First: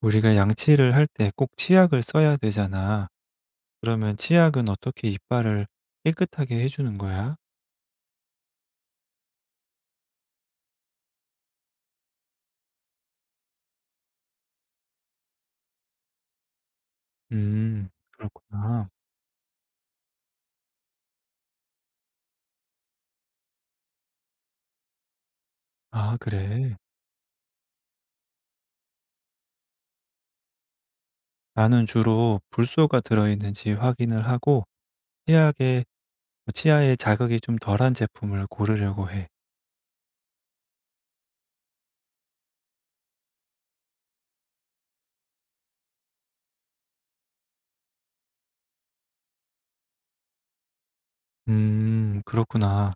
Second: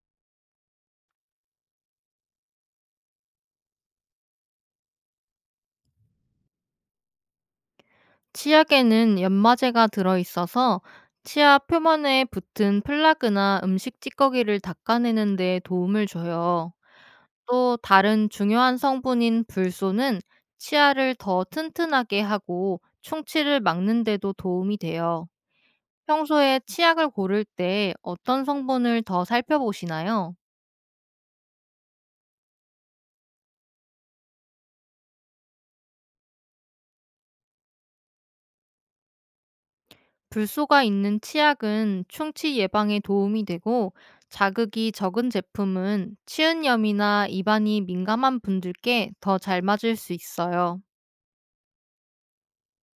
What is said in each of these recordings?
우리가 양치를 할 때 꼭 치약을 써야 되잖아. 그러면 치약은 어떻게 이빨을 깨끗하게 해 주는 거야? 치약에는 연마제가 들어있어서 치아 표면에 붙은 플라그나 음식 찌꺼기를 닦아내는 데 도움을 줘요. 또 음. 다른 중요한 그렇구나. 성분인 불소는 치아를 더 튼튼하게 하고 충치를 막는 데도 도움이 돼요. 아 평소에 그래. 치약을 고를 때 어떤 성분을 더 살펴보시나요? 나는 주로 불소가 들어 있는지 확인을 하고 치약에 치아에 자극이 좀 덜한 제품을 고르려고 해. 불소가 있는 치약은 충치 예방에 도움이 되고, 자극이 적은 제품은 치은염이나 입안이 민감한 분들께 더 잘 맞을 수 있어요. 그렇구나.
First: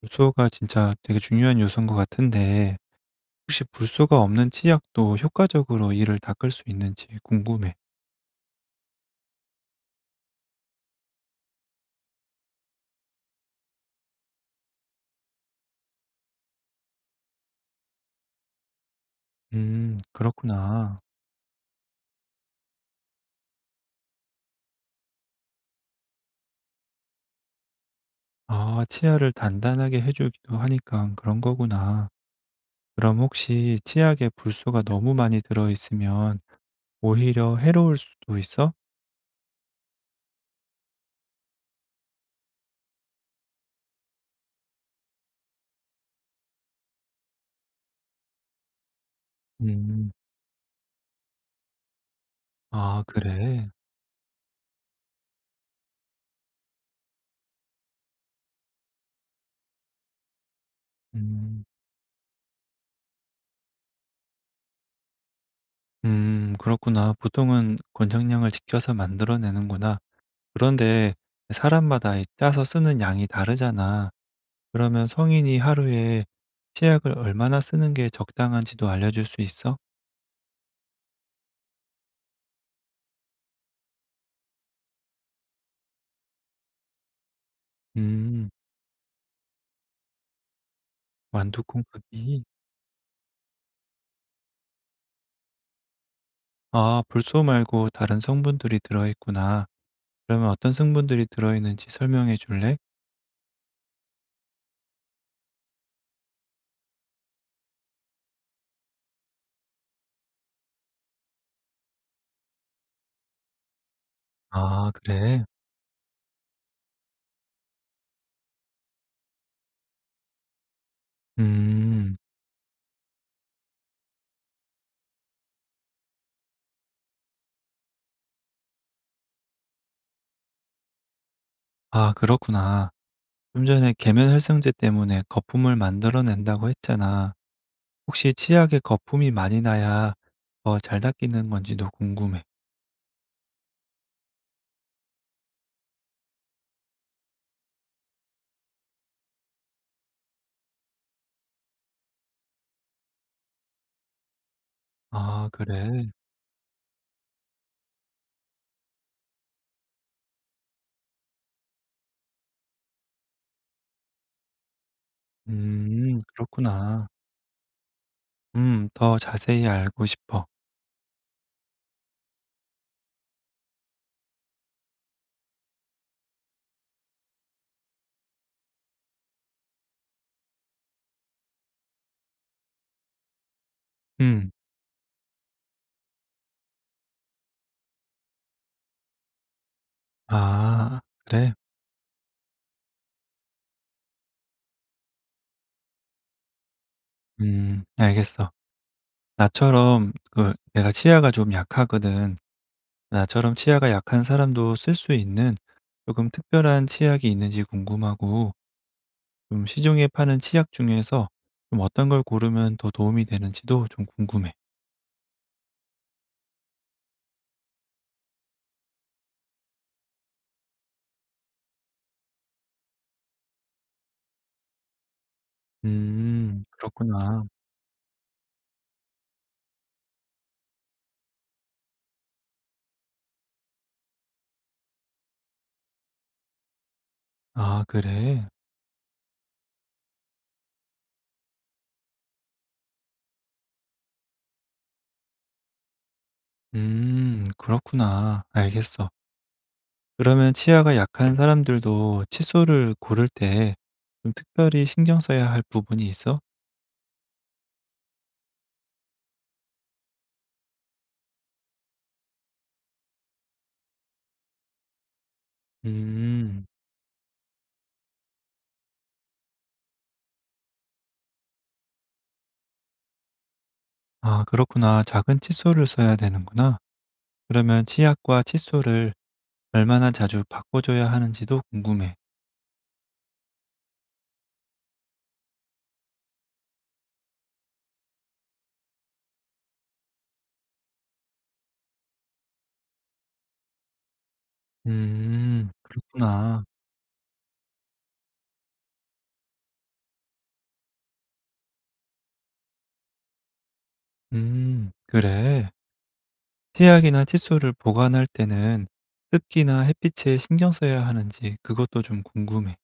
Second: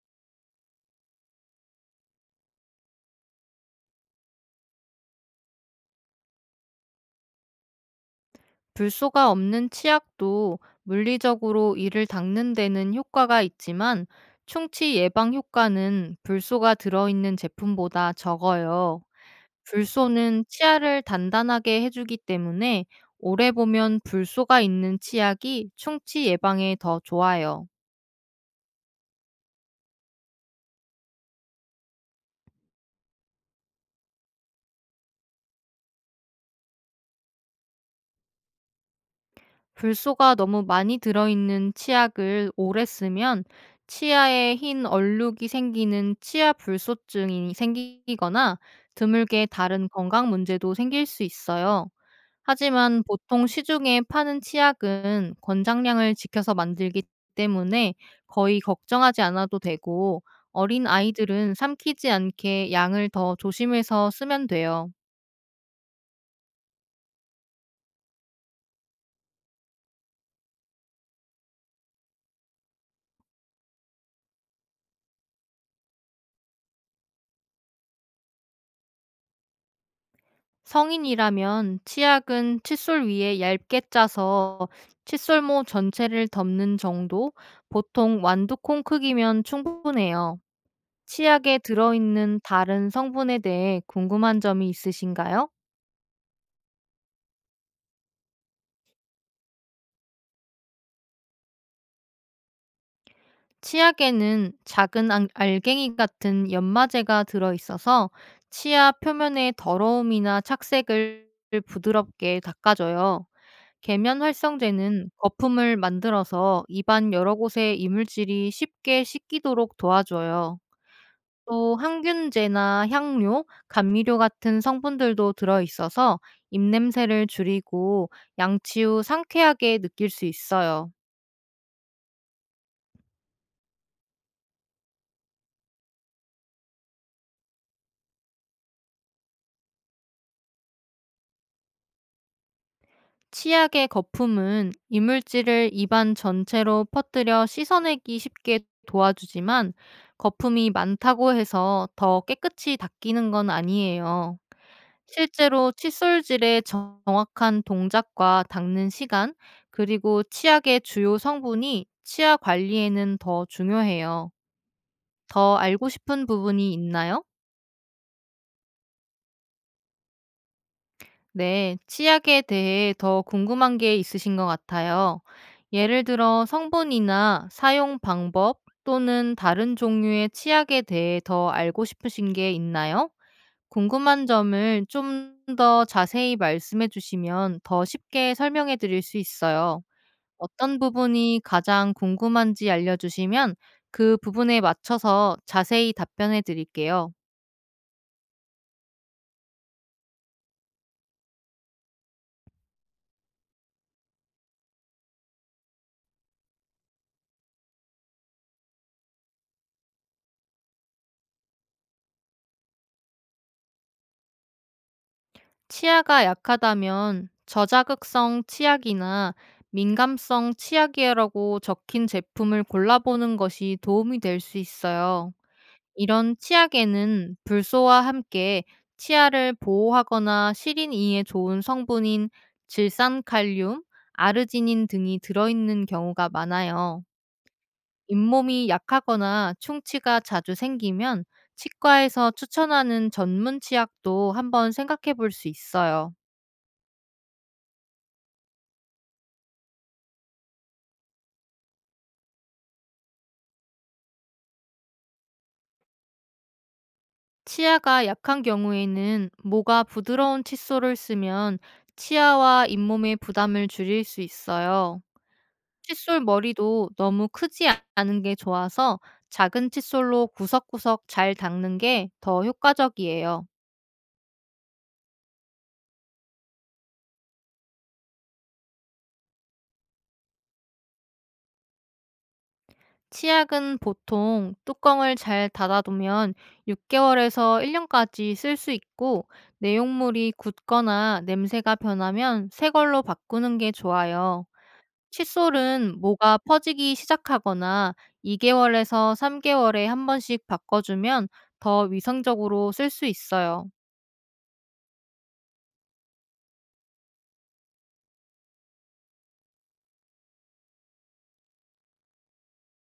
불소가 진짜 되게 중요한 요소인 것 같은데 혹시 불소가 없는 치약도 효과적으로 이를 닦을 수 있는지 궁금해. 불소가 없는 치약도 물리적으로 이를 닦는 데는 효과가 있지만, 충치 예방 효과는 불소가 들어있는 제품보다 적어요. 불소는 그렇구나. 치아를 단단하게 해주기 때문에 오래 보면 불소가 있는 치약이 충치 예방에 더 좋아요. 아 치아를 단단하게 해 주기도 하니까 그런 거구나. 그럼 혹시 치약에 불소가 너무 많이 들어 있으면 오히려 해로울 수도 있어? 불소가 너무 많이 들어있는 치약을 오래 쓰면 치아에 흰 얼룩이 생기는 치아 불소증이 생기거나, 드물게 다른 음. 건강 문제도 생길 수 있어요. 하지만 아 보통 그래? 시중에 파는 치약은 권장량을 지켜서 만들기 때문에 거의 걱정하지 않아도 되고, 어린 아이들은 음. 삼키지 않게 양을 더 조심해서 쓰면 돼요. 그렇구나. 보통은 권장량을 지켜서 만들어내는구나. 그런데 사람마다 이 짜서 쓰는 양이 다르잖아. 그러면 성인이 하루에 치약을 얼마나 쓰는 게 적당한지도 알려 줄 수 있어? 성인이라면 치약은 칫솔 위에 얇게 짜서 칫솔모 전체를 덮는 정도, 보통 음 완두콩 크기면 충분해요. 치약에 완두 콩 들어있는 크기. 다른 성분에 대해 궁금한 점이 있으신가요? 아 불소 말고 다른 성분들이 들어있구나. 그러면 어떤 성분들이 들어있는지 설명해 줄래? 치약에는 작은 알갱이 같은 연마제가 들어있어서 치아 표면의 더러움이나 착색을 부드럽게 닦아줘요. 계면 아 활성제는 그래? 거품을 만들어서 입안 여러 곳의 이물질이 쉽게 씻기도록 도와줘요. 또 음. 항균제나 향료, 감미료 같은 성분들도 들어있어서 입냄새를 줄이고 양치 후 상쾌하게 느낄 수 있어요. 아 그렇구나. 좀 전에 계면 활성제 때문에 거품을 만들어낸다고 했잖아. 혹시 치약에 거품이 많이 나야 더 잘 닦이는 건지도 궁금해. 치약의 거품은 이물질을 입안 전체로 퍼뜨려 씻어내기 쉽게 도와주지만, 거품이 많다고 해서 더 깨끗이 닦이는 건 아니에요. 아 실제로 그래? 칫솔질의 정확한 동작과 닦는 시간, 그리고 치약의 주요 성분이 치아 관리에는 더 중요해요. 더 알고 싶은 부분이 그렇구나. 있나요? 더 자세히 알고 싶어. 네, 치약에 대해 더 궁금한 게 있으신 것 같아요. 예를 들어 성분이나 사용 방법, 또는 다른 종류의 치약에 대해 더 알고 싶으신 게 있나요? 궁금한 음. 점을 좀 더 자세히 말씀해 주시면 더 쉽게 설명해 드릴 수 있어요. 어떤 아 부분이 그래? 가장 궁금한지 알려주시면 그 부분에 맞춰서 자세히 답변해 드릴게요. 알겠어. 나처럼 그 내가 치아가 좀 약하거든. 나처럼 치아가 약한 사람도 쓸 수 있는 조금 특별한 치약이 있는지 궁금하고 좀 시중에 파는 치약 중에서 좀 어떤 걸 고르면 더 도움이 되는지도 좀 궁금해. 치아가 약하다면 저자극성 치약이나 민감성 치약이라고 적힌 제품을 골라보는 것이 도움이 될 수 있어요. 이런 치약에는 그렇구나. 불소와 함께 치아를 보호하거나 시린 이에 좋은 성분인 질산칼륨, 아르지닌 등이 들어있는 경우가 많아요. 아, 그래? 잇몸이 약하거나 충치가 자주 생기면 치과에서 추천하는 전문 치약도 한번 생각해 볼 수 있어요. 그렇구나. 알겠어. 그러면 치아가 약한 사람들도 칫솔을 고를 때 좀 특별히 신경 써야 할 부분이 있어? 치아가 약한 경우에는 모가 부드러운 칫솔을 쓰면 치아와 잇몸의 부담을 줄일 수 있어요. 칫솔 음, 머리도 너무 크지 않은 게 좋아서 작은 칫솔로 구석구석 잘 닦는 게 더 효과적이에요. 아, 그렇구나. 작은 칫솔을 써야 되는구나. 그러면 치약과 칫솔을 얼마나 자주 바꿔줘야 하는지도 궁금해. 치약은 보통 뚜껑을 잘 닫아두면 6개월에서 1년까지 쓸 수 있고, 내용물이 굳거나 냄새가 변하면 새 걸로 바꾸는 게 좋아요. 칫솔은 모가 그렇구나. 퍼지기 시작하거나 2개월에서 3개월에 한 번씩 바꿔주면 더 위생적으로 쓸 수 있어요. 그래. 치약이나 칫솔을 보관할 때는 습기나 햇빛에 신경 써야 하는지 그것도 좀 궁금해.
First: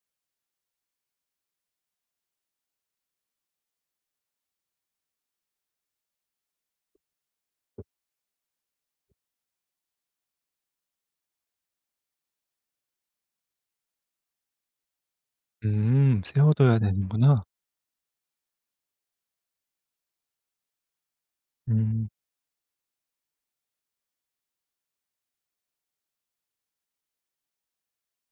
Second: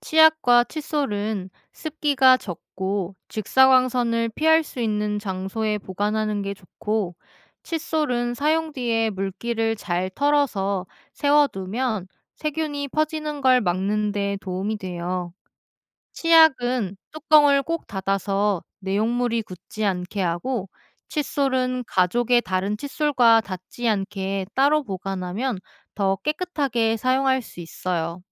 치약과 칫솔은 습기가 적고 직사광선을 피할 수 있는 장소에 보관하는 게 좋고, 칫솔은 사용 뒤에 물기를 잘 털어서 세워두면 세균이 퍼지는 걸 막는 데 도움이 돼요. 세워둬야 치약은 되는구나. 뚜껑을 꼭 닫아서 내용물이 굳지 않게 하고, 칫솔은 음, 가족의 다른 칫솔과 닿지 않게 따로 보관하면 더 깨끗하게 사용할 수 있어요.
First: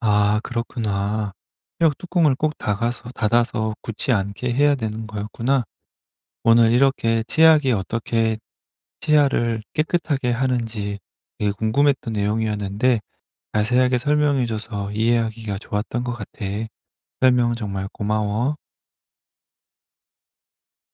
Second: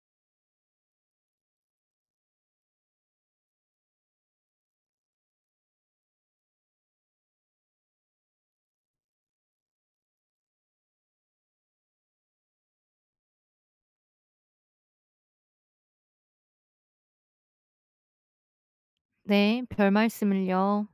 아, 그렇구나. 치약 뚜껑을 꼭 닫아서 굳지 않게 해야 되는 거였구나. 오늘 이렇게 치약이 어떻게 치아를 깨끗하게 하는지 되게 궁금했던 내용이었는데 자세하게 설명해 줘서 이해하기가 좋았던 것 같아. 설명 정말 고마워. 네, 별 말씀을요.